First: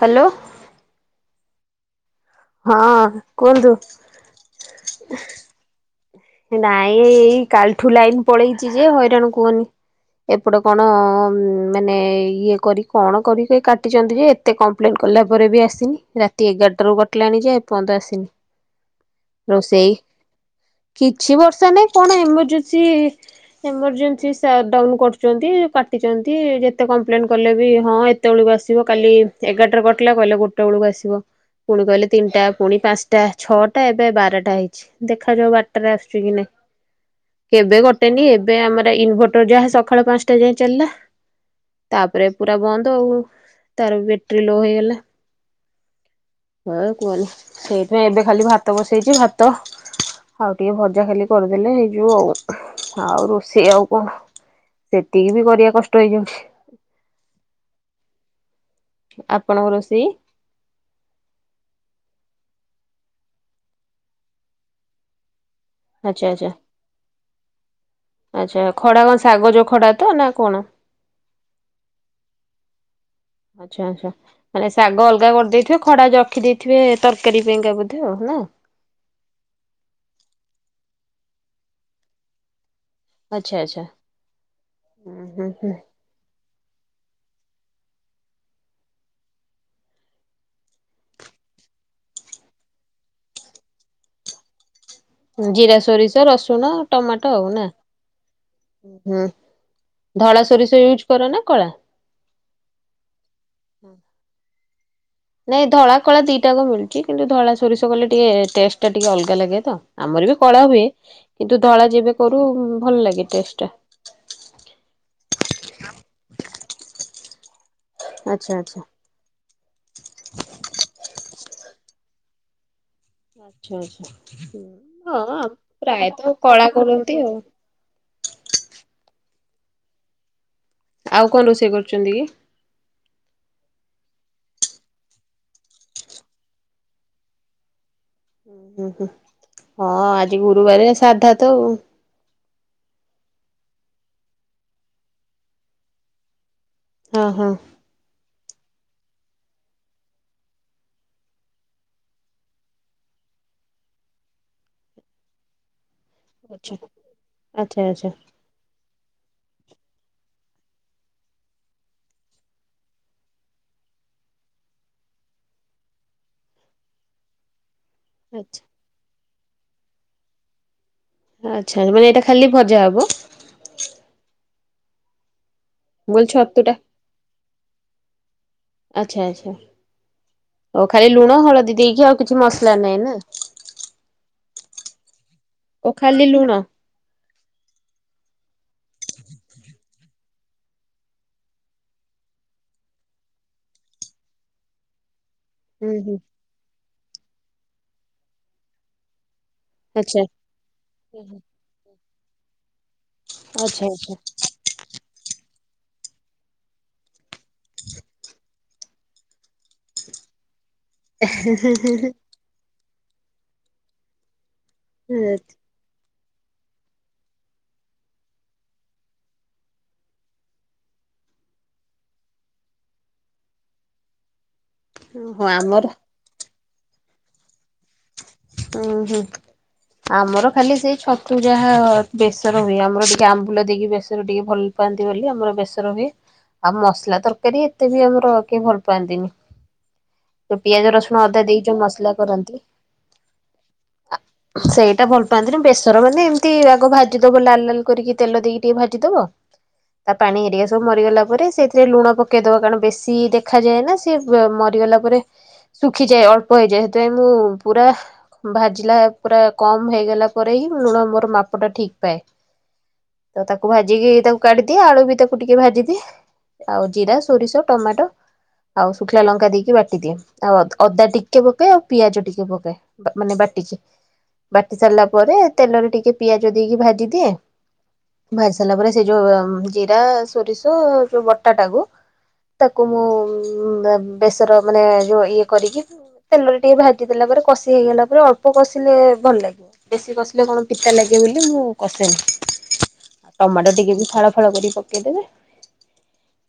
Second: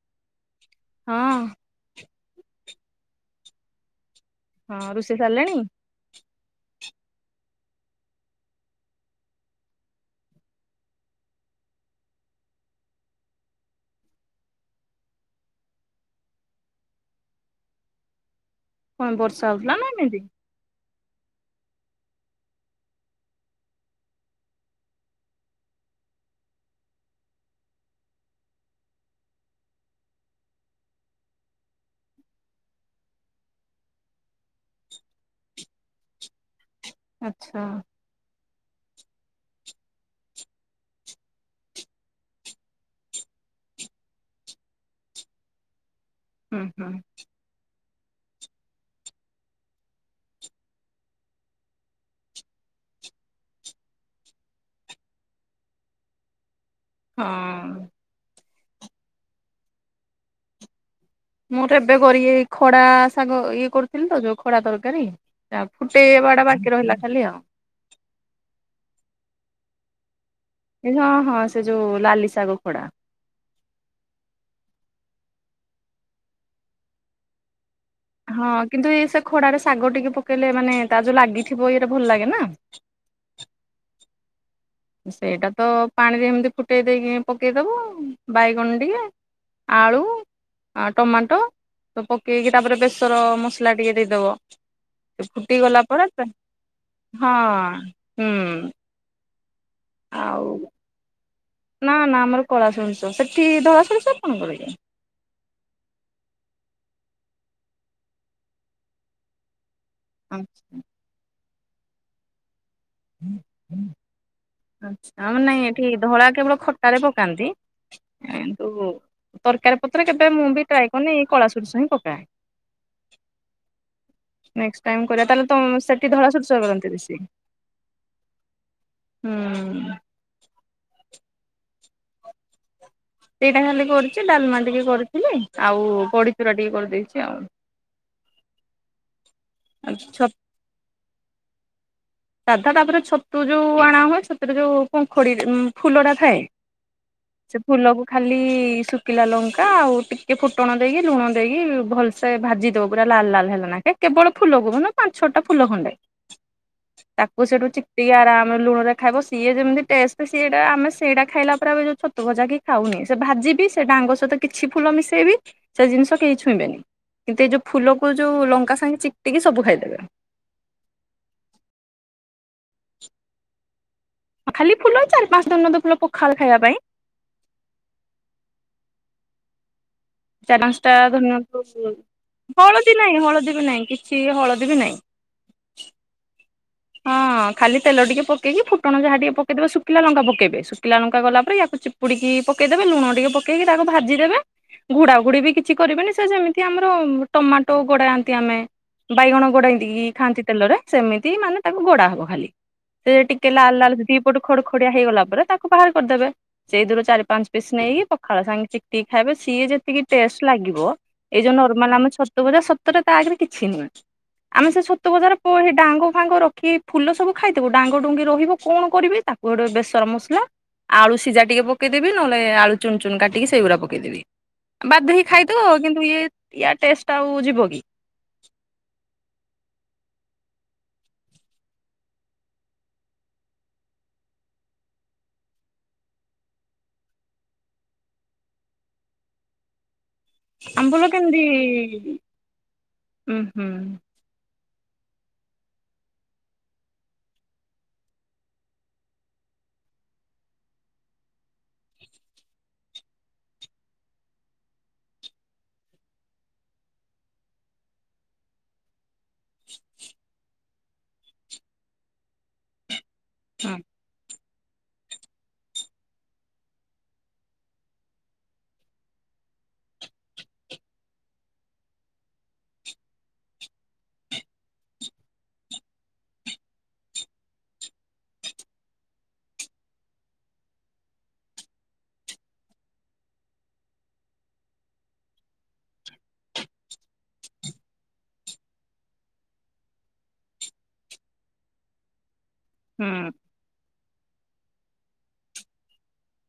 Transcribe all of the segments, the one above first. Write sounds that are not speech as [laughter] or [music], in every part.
Hello? ହଁ। ହଁ କୁହନ୍ତୁ? ହଁ ରୋଷେଇ ସାରିଲେଣି? ନାଇଁ ଏଇ କାଲିଠୁ ଲାଇନ ପଳେଇଛି ଯେ ହଇରାଣ କୁହନି। ଏପତଟେ କଣ ମାନେ ଇଏ କରି କଣ କରିକି କାଟିଛନ୍ତି ଯେ ଏତେ କମ୍ପ୍ଲେନ୍ କଲା ପରେ ବି ଆସିନି। ରାତି ଏଗାରଟାରୁ କଟିଲାଣି ଯେ ଏପର୍ଯ୍ୟନ୍ତ ଆସିନି। କଣ ବର୍ଷା ହେଉଥିଲା ନା ରୋଷେଇ ଏମିତି? କିଛି ବର୍ଷା ନାଇଁ କଣ ଏମର୍ଜେନ୍ସି ଏମର୍ଜେନ୍ସି ସଟଡାଉନ କରୁଛନ୍ତି। କାଟିଛନ୍ତି ଯେତେ କମ୍ପ୍ଲେନ୍ କଲେ ବି ହଁ ଏ କେତେବେଳକୁ ଆସିବ କାଲି ଏଗାରଟାରେ କଟିଲା କହିଲେ ଗୋଟେ ବେଳକୁ ଆସିବ। ପୁଣି କହିଲେ ତିନିଟା ପୁଣି ପାଞ୍ଚଟା, ଛଅଟା ଏବେ ବାରଟା ହେଇଛି ଦେଖାଯାଉ ବାର ଆସୁଛି କି ନାଇଁ। ଆଚ୍ଛା କେବେ କଟ ଟେନି ଏବେ ଆମର ଇନଭର୍ଟର ଯାହା ସକାଳ ପାଞ୍ଚଟା ଯାଏଁ ଚାଲିଲା। ତାପରେ ପୁରା ବନ୍ଦ ଆଉ। ତାର ବ୍ୟାଟେରୀ ଲୋ ହେଇଗଲା। ହୁଁ ହୁଁ ହଁ କୁଅନା। ସେଇଥିପାଇଁ ଏବେ ଖାଲି ଭାତ ବସେଇଛି ଭାତ। ଆଉ ଟିକେ ଭଜା ଖାଲି କରିଦେଲେ ହେଇଯିବ ଆଉ। ଆଉ ରୋଷେଇ ଆଉ କଣ? ସେତିକି ବି କରିବା କଷ୍ଟ ହେଇଯାଉଛି। ହୁଁ। ଆପଣଙ୍କ ରୋଷେଇ? ମୁଁ ତ ଏବେ କରିକି ହେଇ ଖଡ଼ା ଶାଗ ଇଏ କରୁଥିଲି ତ ଯୋଉ ଖଡ଼ା ତରକାରୀ। ଆଉ ଆଚ୍ଛା ଫୁଟେଇବା ଟା ଆଚ୍ଛା ବାକି ରହିଲା ଖାଲି ଆଉ। ଆଚ୍ଛା ଖଡ଼ା କଣ ଶାଗ ଯୋଉ ଖଡ଼ାତ ନା କଣ? ହଁ ହଁ ସେ ଯୋଉ ଲାଲି ଶାଗ ଖଡ଼ା। ଆଚ୍ଛା ଆଚ୍ଛା ଖାଲି ଶାଗ ଅଲଗା କରିଦେଇଥିବେ। ଖଡ଼ା ରଖିଦେଇଥିବେ ତରକାରୀ ପାଇଁକା ବୋ ହଁ। କିନ୍ତୁ ଇଏ ସେ ଖଡ଼ାରେ ଶାଗ ଟିକେ ପକେଇଲେ ମାନେ ତା ଯୋଉ ଲାଗିଥିବ ଇଏରେ ଭଲଲାଗେ ନା। ଆଚ୍ଛା ଆଚ୍ଛା। ହୁଁ ସେଇଟା ତ ହୁଁ ପାଣିରେ ଏମିତି ଫୁଟେଇ ଦେଇକି ପକେଇଦବ ବାଇଗଣ ଟିକେ। ଆଳୁ ଆ ଟମାଟୋ ତ ପକେଇକି ତାପରେ ବେସର ମସଲା ଟିକେ ଦେଇଦେବ। ହୁଁ ଫୁଟି ଜିରା ଗଲା ପରେ ସୋରିଷ ତ ରସୁଣ ଟମାଟୋ ହଁ ଆଉ ନା? ହୁଁ। ହୁଁ ଧଳା ଆଉ ସୋରିଷ ୟୁଜ୍ କର ନା କଳା? ନା ନା ଆମର କଳା ସୋରିଷ ସେଠି ଧଳା ସୋରିଷ କଣ [unintelligible] ନାଇଁ ଧଳା କଳା ଦିଟା କ ମିଳୁଛି କିନ୍ତୁ ଧଳା ସୋରିଷ କଲେ ଟିକେ ଟେଷ୍ଟ ଟା ଟିକେ ଅଲଗା ଲାଗେ ତ। ଆମର ବି କଳା ଆଚ୍ଛା ହୁଏ କିନ୍ତୁ ଧଳା ଯେବେ କରୁ ଭଲ ଲାଗେ ଟେଷ୍ଟ ଟା। ଆଛା ଆମ ନାଇଁ ଏଠି ଧଳା କେବଳ ଖଟାରେ ପକାନ୍ତି। ଆଚ୍ଛା କିନ୍ତୁ ଆଚ୍ଛା। ତରକାରୀ ପତ୍ର କେବେ ମୁଁ ବି ଟ୍ରାଏ କରିନି ଏଇ କଳା ସୋରିଷ ହିଁ ପକାଏ। ହ ଆଚ୍ଛା ଆଚ୍ଛା [inaudible] ନେକ୍ସଟ ଟାଇମ କରିବା ତାହାଲେ ହଁ ତମ ସେଠି ପ୍ରାୟତଃ ଧଳା ସୋରିଷ କଳା କରନ୍ତି ବେଶି? ଆଉ। ହୁଁ। ଆଉ କଣ ରୋଷେଇ କରୁଛନ୍ତି କି? ସେଇଟା ଖାଲି କରିଛି ଡାଲମା ଟିକେ କରିଥିଲି ଆଉ ବଡିଚୁରା ଟିକେ କରିଦେଇଛି ଆଉ। ଉଁ ହୁଁ ହୁଁ ହଁ ଛ ଆଜି ଗୁରୁବାର ସାଧା ତ ଆଉ। ସାଧା ତାପରେ ଛତୁ ଯୋଉ ଅଣା ହୁଏ ଛତୁରେ ଯୋଉ ପୁଖୁଡି ଫୁଲଟା ଥାଏ। ହଁ ହଁ ସେ ଫୁଲକୁ ଖାଲି ଶୁଖିଲା ଲଙ୍କା ଆଉ ଟିକେ ଫୁଟଣ ଦେଇକି ଲୁଣ ଦେଇକି ଭଲ ସେ ଭାଜିଦବ ପୁରା ଲାଲ ଲାଲ ହେଲା କେ କେବଳ ଫୁଲକୁୁ ନା ପାଞ୍ଚ ଛଅଟା ଫୁଲ ଖଣ୍ଡେ। ଆଚ୍ଛା। ତାକୁ ସେଠୁ ଆଚ୍ଛା ଚିପି ଆଚ୍ଛା ଆରାମରେ ଲୁଣରେ ଖାଇବ ସିଏ ଯେମିତି ଟେଷ୍ଟ ସେଟା ଆମେ ସେଇଟା ଖାଇଲା ପରେ ଆ ଯଉ ଛତୁ ଭଜା କି ଖାଉନି ସେ ଭାଜିବି ସେ ଡ଼ାଙ୍ଗ ସହିତ କିଛି ଫୁଲ ମିଶେଇବି ସେ ଜିନିଷ କେହି ଛୁଇଁବେନି। କିନ୍ତୁ ଏଇ ଯୋଉ ଫୁଲକୁ ଯଉଁ ଆଚ୍ଛା ଲଙ୍କା ସାଙ୍ଗେ ଚିକଟିକି ସବୁ ଖାଇଦେବେ। ଆଚ୍ଛା ମାନେ ଏଇଟା ଖାଲି ଭଜା ହବ। ଖାଲି ଫୁଲ ଚାର ପାଞ୍ଚ ନ ଦ ଫୁଲ ମୁଁ ପଖାଳ କହିଲି ଖାଇବା ଛତୁଟା ପାଇଁ ଆଚ୍ଛା ଆଚ୍ଛା। ଚାରି ଓ ପାଞ୍ଚଟା ଖାଲି ଲୁଣ ହଳଦୀ ଧରିନିଅନ୍ତୁ ଦେଇକି ଆଉ କିଛି ମସଲା ହଳଦୀ ନା? ନାହିଁ ହଳଦୀ ବି ନାହିଁ କିଛି ହଳଦୀ ବି ନାହିଁ। ଓ ଖାଲି ଲୁଣ? ହଁ। ହ ଖାଲି ତେଲ ଟିକେ ପକେଇକି ଫୁଟଣ ଯାହା ଟିକେ ପକାଇଦେବେ କ ଶୁିଖୀଲା ଲଙ୍କା ପକେଇବେ ଶୁଖିଲା ଲଙ୍କା ଗଲା ପରେ ଏହାକୁ ଚିପୁଡିକି ପକେଇଦେବେ ଲୁଣ ଟିକେ ପକେଇକି ତାକୁ ଭାଜିଦେବେ। ଘୁଡାଘୁଡି ବି କି କିଛି ହୁଁ କରିବେନି ହୁଁ ସେ ଯେମିତି ଆମର ଟମାଟୋ ଗୋଡାନ୍ତି ଆମେ ବାଇଗଣ ଗୋଡା ଇ ଆଚ୍ଛା। ଖାଆନ୍ତି ତେଲରେ ସେମିତି ମାନେ ତାକୁ ଗୋଡା ହବ ଖାଲି ସେ ଟିକେ ଲାଲ ଆଚ୍ଛା ଲାଲ ଆଚ୍ଛା ଦି ପଟୁ ଖଡ ଖଡିଆ ହେଇଗଲା ପରେ ତାକୁ ବାହାର କରିଦେବେ। ସେଇ ଥିରୁ ଚାରି ପାଞ୍ଚ ପିସ୍ ନେଇକି ପଖାଳ ସାଙ୍ଗେ ଚିପିକି ଖାଇବେ ସିଏ ଯେତିକି ଟେଷ୍ଟ ଲାଗିବ ଏଇ ଯଉ ନର୍ମାଲ ଆମେ ଛତୁ ସତୁ ଭଜା ସତରେ ତା ଆଗରେ କିଛି ନୁହେଁ। ଆମେ ସେ ଛତୁ ଭଜାର କୌଣସି ଡାଙ୍ଗ ଫାଙ୍ଗ ର କି ଫୁଲ ସବୁ ଖାଇଥବୁ ଡାଙ୍ଗଡୁଙ୍ଗି ରହିବ କଣ କରିବି ତାକୁ ଗୋଟେ ବେସର ମସଲା ଆଳୁ ସିଝା ଟିକେ ପକେଇଦେବି ନହଲେ ଆଳୁ ଚୁନ ଚୁନ କାଟିକି ସେଗୁରା ପକେଇଦେବି। ବାଧ୍ୟ ହୋଇ ହଁ ଖାଇଦବ ଆମର କିନ୍ତୁ ଇଏ ଏୟା ଟେଷ୍ଟ ଆଉ ଯିବ କି? ହୁଁ ହୁଁ। ଆମର ଖାଲି ସେଇ ଛତୁ ଯାହା ବେସର ହୁଏ ଆମର ଟିକେ ଆମ୍ବୁଲ ଦେଇକି ବେସରରେ ଟିକେ ଭଲ ଲ ପାଆନ୍ତି ବୋଲି ଆମର ବେସର ହୁଏ। ଆଉ ମସଲା ତରକାରୀ ଏତେ ବି ଆମର କି ଭଲ ପାଆନ୍ତିନି। ଯୋଉ ପିଆଜ ଆମ୍ବୁଲ ରସୁଣ ଅଦା କେମିତି ଦେଇ ଯୋଉ ମସଲା କରନ୍ତି ଉଁ ହୁଁ। ସେଇଟା ଭଲ ପାଆନ୍ତିନି ବେସର ମାନେ ଏମିତି ଆଗ ଭାଜିଦବ ଲାଲ ଲାଲ କରିକି ତେଲ ଦେଇକି ଟିକେ ଭାଜିଦବ। ତା ପାଣି ହେରିକା ସବୁ ମରିଗଲା ପରେ ସେଇଥିରେ ଲୁଣ ପକେଇଦବ କାରଣ ବେଶୀ ଦେଖାଯାଏନା। ସିଏ ମ ମରିଗଲା ପରେ ଶୁଖିଯାଏ ଅଳ୍ପ ହେଇଯାଏ ସେଥିପାଇଁ ମୁଁ ପୁରା ଭାଜିଲା ପୁରା କମ ହେଇଗଲା ପରେହିଁ। ଲୁଣ ମୋର ମାପଟା ଠିକ ପାଏ ତ ତାକୁ ହୁଁ ଭାଜିକି ତାକୁ କାଢ଼ୀ ଦିଏ ଆଳୁବି ତାକୁ ଟିକିଏ ଭାଜିଦିଏ ଆଉ ଜିରା ସୋରିଷ ଟମାଟ। ଆଉ ଶୁଖିଲା ଲଙ୍କା ଦେଇକି ବାଟିଦିଏ ଆଉ ଅଦା ଟିକିଏ ପକେ ପିଆଜ ଟିକିଏ ପକ ମାନେ ବାଟିିଚେ। ବାଟି ସାରଲା ପରେ ତେଲରେ ଟିକିଏ ପିଆଜ ଦେଇକି ଭାଜିଦିଏ। ଭାଜି ସାରିଲାପରେ ସେଯୋଉ ଉୁଁ ଜିରା ସୋରିଷ ଯୋଉ ବଟା ଟାକୁ ତାକୁ ମୁଁ ଉୁଁ ଉୁଁ ବେସର ମାନେ ଯୋଉ ଇଏ କରିକି ତେଲରେ ଟିକିଏ ଭାଜିଦେଲା ପରେ କଷିହେଇଗଲା ପରେ ଅଳ୍ପ କଷିଲେ ଭଲ ଲାଗିବ ବେଶୀ କଷିଲେ କଣ ପିତା ଲାଗେ ବୋଲି ମୁଁ କଷେନି। ହୁଁ ଆଉ ଟମାଟ ଟିକିଏବି ଫାଳ ଫାଳ କରିକି ପକେଇ ଦେବେ।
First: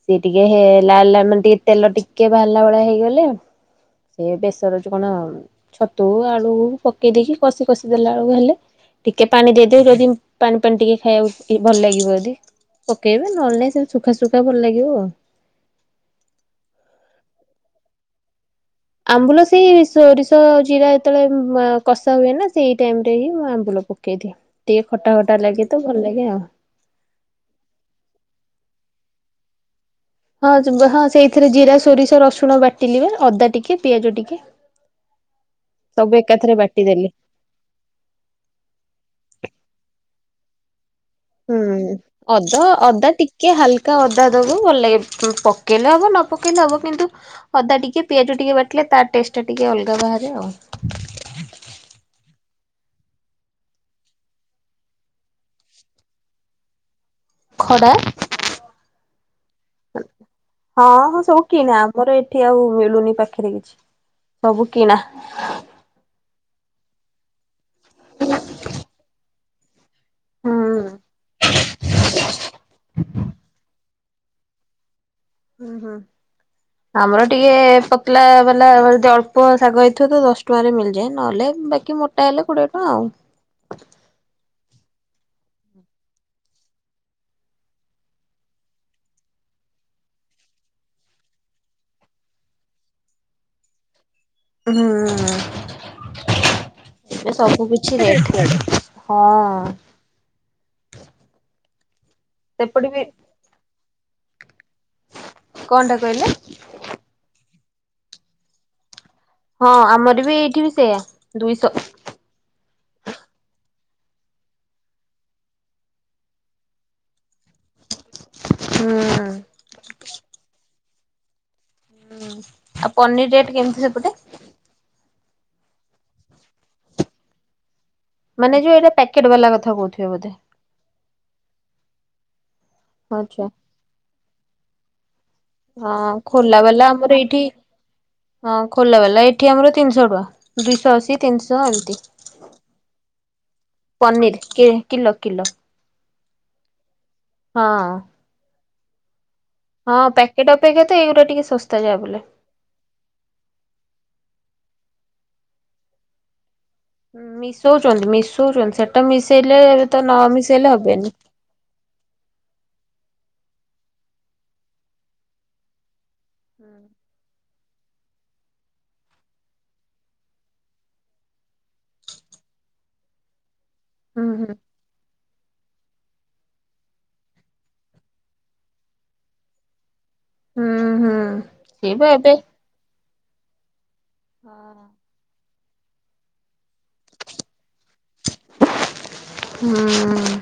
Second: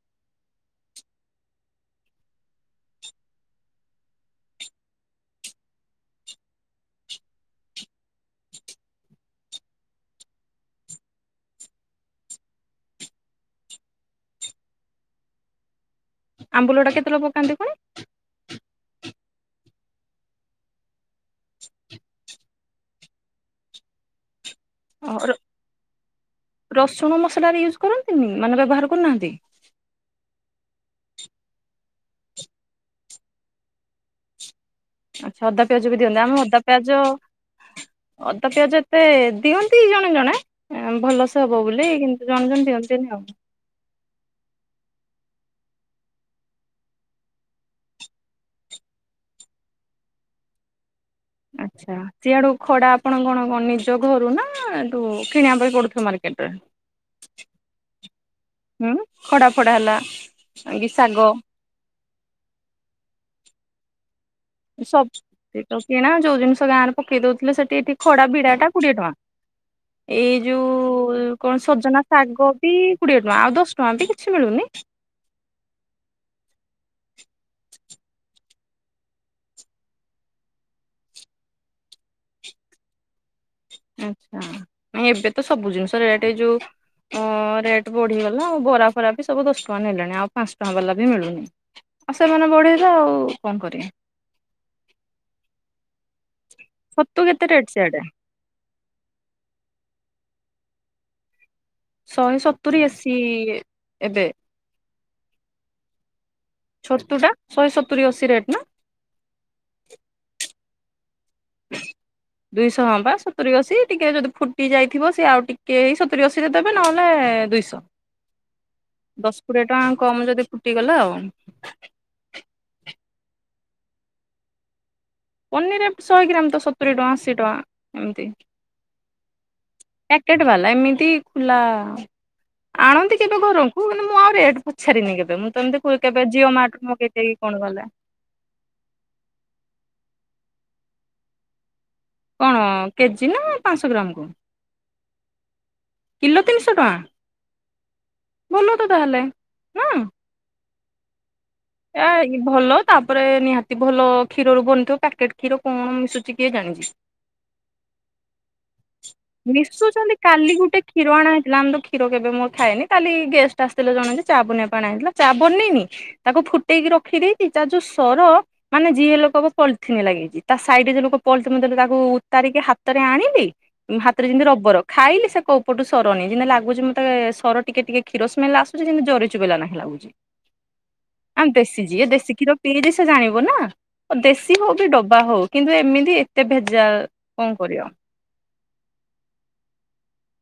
ସିଏ ଟିକିଏ ହେଲା ହେଲା ମାନେ ଟିକିଏ ତେଲ ଟିକିଏ ଭାରିଲା ଭଳିଆ ହେଇଗଲେ ସେ ବେଶର ଯୋଉ କଣ? ଛତୁ ଆଳୁକୁ ପକେଇ ଦେଇକି କଷି କଷି ଦେଲାଆଳକୁ ହେଲେ ଟିକିଏ ପାଣି ଦେଇଦେଇ ଯଦି ପାଣି ପାଣି ଟିକିଏ ଖାଇଆକୁ ଭଲଲାଗିବ ଯଦି। ପକେଇବେ ନହେଲେ ନାଇଁ ସେମିତି ସୁଖା ସୁୁଖା ଭଲଲାଗିବ ଆଉ। ଆମ୍ବୁଲଟା କେତେବେଳେ ପକାନ୍ତି ପୁଣି? ଆମ୍ବୁଲ ସେଇ ସୋରିଷ ଜିରା ଯେତେବେଳେ ଉୁଁ କଷା ହୁଏନା ସେଇ ଟାଇମରେହିଁ ମୁଁ ଆମ୍ବୁଲ ପକେଇଦିଏ। ଟିକିଏ ଅ ଖଟା ର ଫଟା ଲାଗେତ ଭଲଲାଗେ ଆଉ। ରସୁଣ ମସଲାବି ୟୁଜ କରନ୍ତିନି ମାନେ ବ୍ୟବହାର କରୁନାହାନ୍ତି। ହଁ ଚୁଙ୍ଗ ହଁ ସେଇଥିରେ ଜିରା ସୋରିଷ ରସୁଣ ବାଟିଲିବା ଅଦା ଟିକିଏ ପିଆଜ ଟିକିଏ। ଆଚ୍ଛା ଅଦା ପିଆଜବି ଦିଅନ୍ତି ଆମେ ଅଦା ପିଆଜ ବାଟିଦେଲି। ଅଦା ପିଆଜ ଏତେ ଦିଅନ୍ତି ଜଣେ ଜଣେ ଏଁ ଭଲସ ଉୁଁ ଅଦ ଅଦା ଟିକିଏ ହାଲ କା ଅଦା ଦେବୁ ଭଲଲାଗେ ପକେଇଲେ ହବ ନପକାଇଲେ ହବ କିନ୍ତୁ ଅଦା ଟିକିଏ ପିଆଜ ଟିକିଏ ବାଟିଲେ ତାଟେଷ୍ଟେ ଟିକିଏ ଅଲଗା ବାହାରେ ଆଉ। ଆଚ୍ଛା। ସିଆଡୁ ଖଡା ଆପଣ କଣ କଣ ନିଜ ଘରୁନା ଏଠୁ କିଣିବା ପାଇଁ ପଡୁଥିବ ମାର୍କେଟେ? ଖଡା। ଉୁଁ ଖଡା ଫଡା ହେଲା ଆଗେ ଶାଗ। ମୋର ଏଠି ଆଉ ମିଳୁନି ପାଖରେ କିଛି ସବୁ କିଣା। ସେ ସବୁ କିଣା ଯୋଉ ଜିନିଷ ଗାଁରେ ପକେଇ ଦଉଥିଲେ ସେଠି ଏଠି ଖଡା ବିଡାଟା କୋଡିଏ ଟଙ୍କା। ଏଇ ହୁଁ ଯୋଉ ହୁଁ। ଉୁଁ ଉୁଁ ଉୁଁ କଣ ସଜନା ଶାଗବି କୋଡିଏ ଟଙ୍କା ଆଉ ଦଶ ଟଙ୍କାବି। କିଛି ମିଳୁନି। ଉୁଁ ହଁ। ଆମର ଟିକିଏ ପତଲା ବାଲା ଯଦି ଅଳ୍ପ ଶାଗ ହେଇଥିବତ ଦଶ ଟଙ୍କାରେ ମିଳିଯାଏ ନହେଲେ ବେ କି ମୋଟାହେଲେ କୋଡିଏ ଟଙ୍କା ଆଉ। ଆଚ୍ଛା ନାଏଁ ଏବେତ ସବୁ ଜିନିଷ ରେଟ ଏଯୋଉ ଅଁ ରେଟ ବଢିଗଲା ଆଉ ବରା ଫରାବି ସବୁ ଦଶ ଟଙ୍କା ନେଲେଣି ଆଉ ପାଞ୍ଚଟଙ୍କା ବାଲାବି ମିଳୁନି। ଆଉ ସେମାନେ ବଢେଇବେ ଆଉ କଣ କରିବେ? ଉୁଁ ହୁଁ ଛତୁ ଏବେ କେତେ ରେଟ୍ ସବୁକିିଛି ସିଆଡେ? ରେଟ। ହଁ। ଶହେ ସତୁରି ସେପଟେ ବି ଅଶି ଏ ଏବେ। କଣଟା କହିଲେ? ଛତୁ ଟା ଶହେ ସତୁରି ଅଶୀ ରେଟ୍ ନା? ହଁ ଆମର ବି ଏଇଠି ବି ସେଇୟା ଦୁଇଶ। ଦୁଇଶ ହଁ ବା ସତୁରି ଅଶୀ ଟିକେ ଯଦି ଫୁଟି ଯାଇଥିବ ସେ ଆଉ ଟିକେ ସତୁରି ଅଶୀ ରେ ଦେବେ ନହେଲେ ଦୁଇଶ୍ ଶ ହୁଁ। ଦଶ କୋଡିଏ ଟଙ୍କା କମ ଯଦି ଫୁଟିଗଲା ଆଉ। ହୁଁ ଆଉ ପନିର ରେଟ୍ କେମତି ସେପଟେ? ପନିର ଏପ ଶହେ ଗ୍ରାମ ତ ସତୁୁରି ଟଙ୍କା ଅଶୀ ଟଙ୍କା। ଏମିତି ମାନେ ଯୋଉ ଏଇଟା ପ୍ୟାକେଟ ବାଲା କଥା କହୁଥିବେ ବୋଧେ। ନା ଏମିତି ଖୁଲା ଆଣନ୍ତି କେବେ ଆଚ୍ଛା। ଘରଙ୍କୁ ମାନେ ମୁଁ ଆଉ ରେଟ ପଚାରିନି କେବେ ମୁଁ ତ ଏମିତି କୁ ହଁ କେବେ ଜିଓ ଖୋଲା ମାଟ ବାଲା ରୁ ଆମର ମଗେଇ ଦେବି ଏଇଠି କଣ ବାଲା ହଁ ଖୋଲା ବାଲା ଏଠି ଆମର ତିନିଶ ଟଙ୍କା ଦୁଇଶ ଅଶି ତିନିଶ ଏମତି। କଣ କେଜି ନା ପାଞ୍ଚଶହ ଗ୍ରାମକୁ? ପନିର କେ କିଲ କିଲ। କିଲୋ ତିନିଶହ ଟଙ୍କା ଭଲ ତ ତାହେଲେ ହଁ ପ୍ୟାକେଟ ଅପେକ୍ଷା ତ ଏଇଗୁରା ଟିକେ ଶସ ଏ ଇ କି ଭଲ ତାପରେ ନିହାତି ଭଲ କ୍ଷୀରରୁ ବନିଥିବ ପ୍ୟାକେଟ୍ କ୍ଷୀର କଣ ମିଶୁଚି କିଏ ଜାଣିଚି। ମିଶଉଚନ୍ତି ମିଶଉଚନ୍ତି ସେଟା ମିଶେଇଲେ ଏବେ ତ ମିଶୁଛନ୍ତି ନ କାଲି ମିଶେଇଲେ ଗୋଟେ କ୍ଷୀର ହେବେନି ଅଣା ଆମେ ତ କ୍ଷୀର କେବେ ମୋ ଖାଏନି କାଲି ଗେଷ୍ଟ ଆସିଥିଲେ ଜଣେ ଯେ ଚା ବନେଇବାକୁ ଅଣାଯାଇଥିଲା ଚା ବନେଇନି ତାକୁ ଫୁଟେଇକି ରଖିଦେଇଚି ତାର ଯୋଉ ସର ମାନେ ଯିଏ ହେଲେ କହିବ ପଲଥିନି ଲାଗିଚି ତା ସାଇଡରେ ଯୋ ଲୋକ ପ ମୁତ ତାକୁ ଉତାରିକି ହାତରେ ଆଣିଲି- ହୁଁ ହାତରେ ଯେମିତି ହୁଁ ରବର- ଖାଇଲି ସେ କଉ ଉପଟୁ ସରନି ଯେମିତି ଲାଗୁଚି ମୋତେ ସର ଟିକେ ଟିକେ କ୍ଷୀର ସ୍ମେଲ ଆସୁଚି ଯେମିତି ଜରି ଚୋବେଇଲା ନାଖେ ଲାଗୁଚି ଉଁ ହୁଁ ଆମ ଦେଶୀ ସେଇ ଯିଏ ବା ଏବେ ଦେଶୀ କ୍ଷୀର ପିଇଚି ସେ ଜାଣିବ ନା ଦେଶୀ ହଉ କି ଡବା ହଉ- କିନ୍ତୁ ଏମିତି ଏତେ ଭେଜା କଣ କରିବ ହୁଁ ଉଁ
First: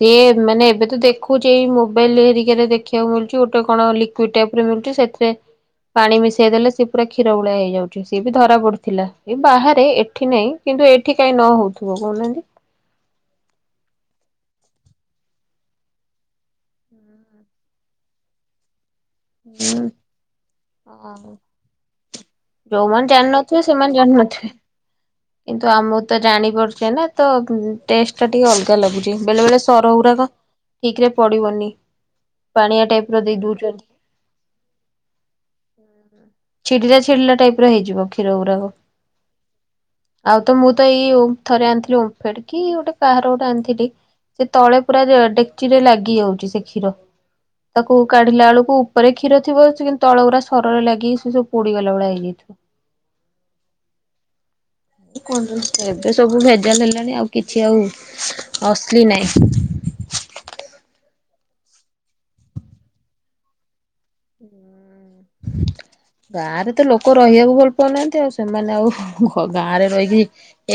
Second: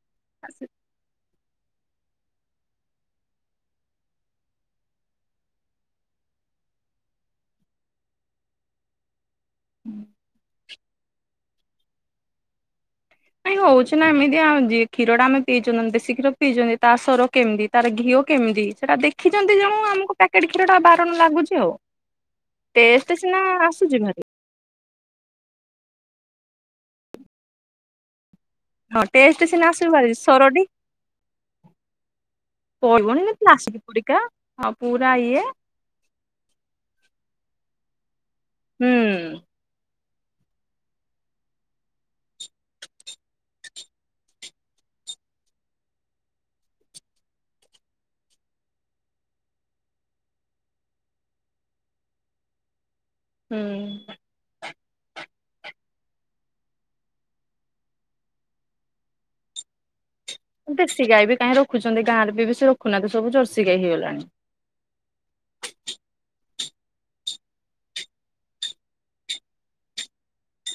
ସିଏ ମାନେ ଏବେ ତ ଦେ ଖୁଛି ଏଇ ମୋବାଇଲ ହେରିକାରେ ଦେଖିବାକୁ ମିଳୁଚି ଗୋଟେ କଣ ଲିକ୍ୱିଡ ଟାଇପର ମିଳୁଛି ସେଥିରେ ପାଣି ମିଶାଇ ଦେଲେ ସେ ପୁରା କ୍ଷୀର ଭଳିଆ ହେଇଯାଉଚି ସିଏ ବି ଧରା ପଡିଥିଲା ଏ ବାହାରେ ଏଠି ନାହିଁ କିନ୍ତୁ ଏଠି କାଇଁ ନ ହଉଥିବ କହୁନାହାନ୍ତି ହଉଚି ନା ଏମିତି ଆଁ ଯିଏ କ୍ଷୀରଟା ଆମେ ପିଇଚନ୍ତି ଦେଶୀ କ୍ଷୀର ପିଇଚନ୍ତି ତା ସର କେମିତି - ତାର ଘିଅ କେମିତି ସେଟା ଦେଖିଛନ୍ତି ଯେଣୁ ହୁଁ। ଆମକୁ ପ୍ୟାକେଟ କ୍ଷୀର ଟା ବାରଣ ଓହୋ ଲାଗୁଚି ଆଉ ଟେଷ୍ଟ ଯୋଉମାନେ ସିନା ଜାଣିନଥିବେ ଆସୁଛି ସେମାନେ ଭାରି ଜାଣିନଥିବେ। କିନ୍ତୁ ଆମକୁ ତ ଜାଣିପାରୁଚେ ନା ତ ଟେଷ୍ଟ ଟା ଟିକେ ଅଲଗା- [unintelligible] ହଁ ଲାଗୁଚି ଟେଷ୍ଟ ବେଳେ ବେଳେ ସିନା ଆସୁଛି ଭାରି ସରଗୁଡାକ ସରଟି ଠିକ୍ ରେ ପଡିବନି- ପାଣିଆ ଟାଇପର ଦେଇ ଦଉଚନ୍ତି- ହ ପୁରା ଇଏ- ଛିଡିଲା ଛିଡିଲା ଟାଇପର ହେଇଯିବ କ୍ଷୀର ଗୁରାକ - ହୁଁ। ଆଉ ତ ମୁଁ ତ ଏଇ ଥରେ ଆଣିଥିଲି ଓମଫେଡ କି ଗୋଟେ କାହାର ଗୋଟେ ଆଣିଥିଲି ସେ ତଳେ ପୁରା ଜ ଡେକ୍ଚିରେ ଲାଗି ଯାଉଚି ସେ କ୍ଷୀର ତାକୁ କାଢିଲା ଏଳୁକୁ - ଉପରେ କ୍ଷୀରଥିବ ସେ କିନ୍ତୁ ତଳ ଗୁରା ସରରେ ଲାଗି ସେ ସବୁ ପୋଡିଗଲା ଭଳିଆ ହେଇଯାଇଥିବ ହୁଁ କଞ୍ଜୁସ ଏବେ ସବୁ ଭେଜାଲ ହେଲାଣି ଆଉ କିଛି ଆଉ ଅସଲି ନାଇଁ ଦେଶୀ ଗାଈ ବି କାହିଁ ରଖୁଛନ୍ତି ଗାଁରେ ବି ବେଶୀ ରଖୁନାହାନ୍ତି ସବୁ ଜର୍ସି ଗାଈ ହେଇଗଲାଣି [inaudible] ଗାଁରେ ତ ଲୋକ ରହିବାକୁ ଭଲ ପାଉନାହାନ୍ତି। ଆଉ ସେମାନେ ଆଉ ଗାଁରେ ରହିକି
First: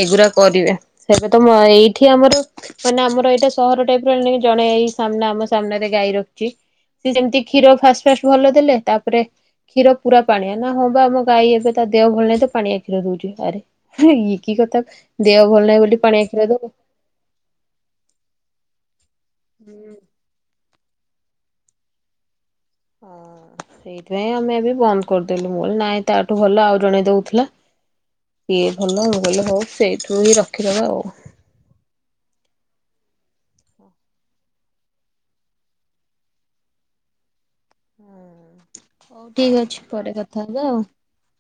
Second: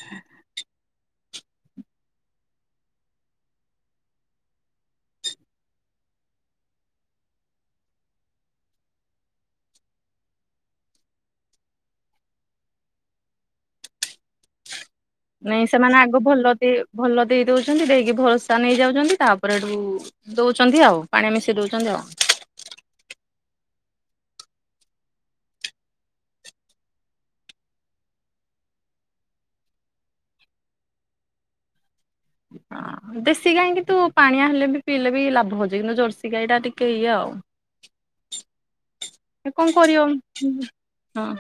ଏଗୁୁରା କରିବେ ଏବେ ତ ମ ଏଇଠି ଆମର ମାନେ ଆମର ଏଇଟା ସହର ଟାଇପର ଜଣେ ଏଇ ସାମ୍ନା ଆମ ସାମ୍ନାରେ ଗାଈ ରଖେ। ସେ ସେମିତି କ୍ଷୀର ଫାଷ୍ଟ ଫାଷ୍ଟ ଭଲ ଦେଲେ ତାପରେ କ୍ଷୀର ପୁରା ପାଣିଆ ନା ହଁ ବା ଆମ ଗାଈ ଏବେ ତା ଦେହ ଭଲ ନାହିଁ ତ ପାଣିଆ କ୍ଷୀର ଦଉଛି ଆରେ ଇଏ କି କଥା ଦେହ ନାଇଁ ଭଲ ନାହିଁ ସେମାନେ ବୋଲି ଆଗ ପାଣିଆ କ୍ଷୀର ଭଲ ଦେଇ ଦବ। ଭଲ ଦେଇ ଦଉଛନ୍ତି ଦେଇକି ଭରସା ନେଇଯାଉଛନ୍ତି ତାପରେ ଏଠୁ ଦଉଛନ୍ତି ଆଉ ପାଣି ମିଶେଇ ଦଉଛନ୍ତି ଆଉ। ହଁ [inaudible] ସେଇଥିପାଇଁ ଆମେ ଏବେ ବନ୍ଦ କରିଦେଲୁ ମୁଁ ନାଇଁ ତାଠୁ ଭଲ ଆଉ ଜଣେ ଦଉଥିଲା। କିଏ ଭଲ ମୁଁ କହିଲି ହଉ ସେଇଠୁ ହିଁ ରଖିଦବା ଆଉ। ହଁ ଦେଶୀ ଗାଈ କିନ୍ତୁ ପାଣିଆ ହେଲେ ବି ପିଇଲେ ବି ଲାଭ ହଉଛି କିନ୍ତୁ ଜର୍ସି ଗାଈ ଟା ଟିକେ ଇଏ ଆଉ। ହଉ ଏ ଠିକ୍ କଣ ଅଛି କରିବ ପରେ କଥା ହବା ଆଉ। ହଁ।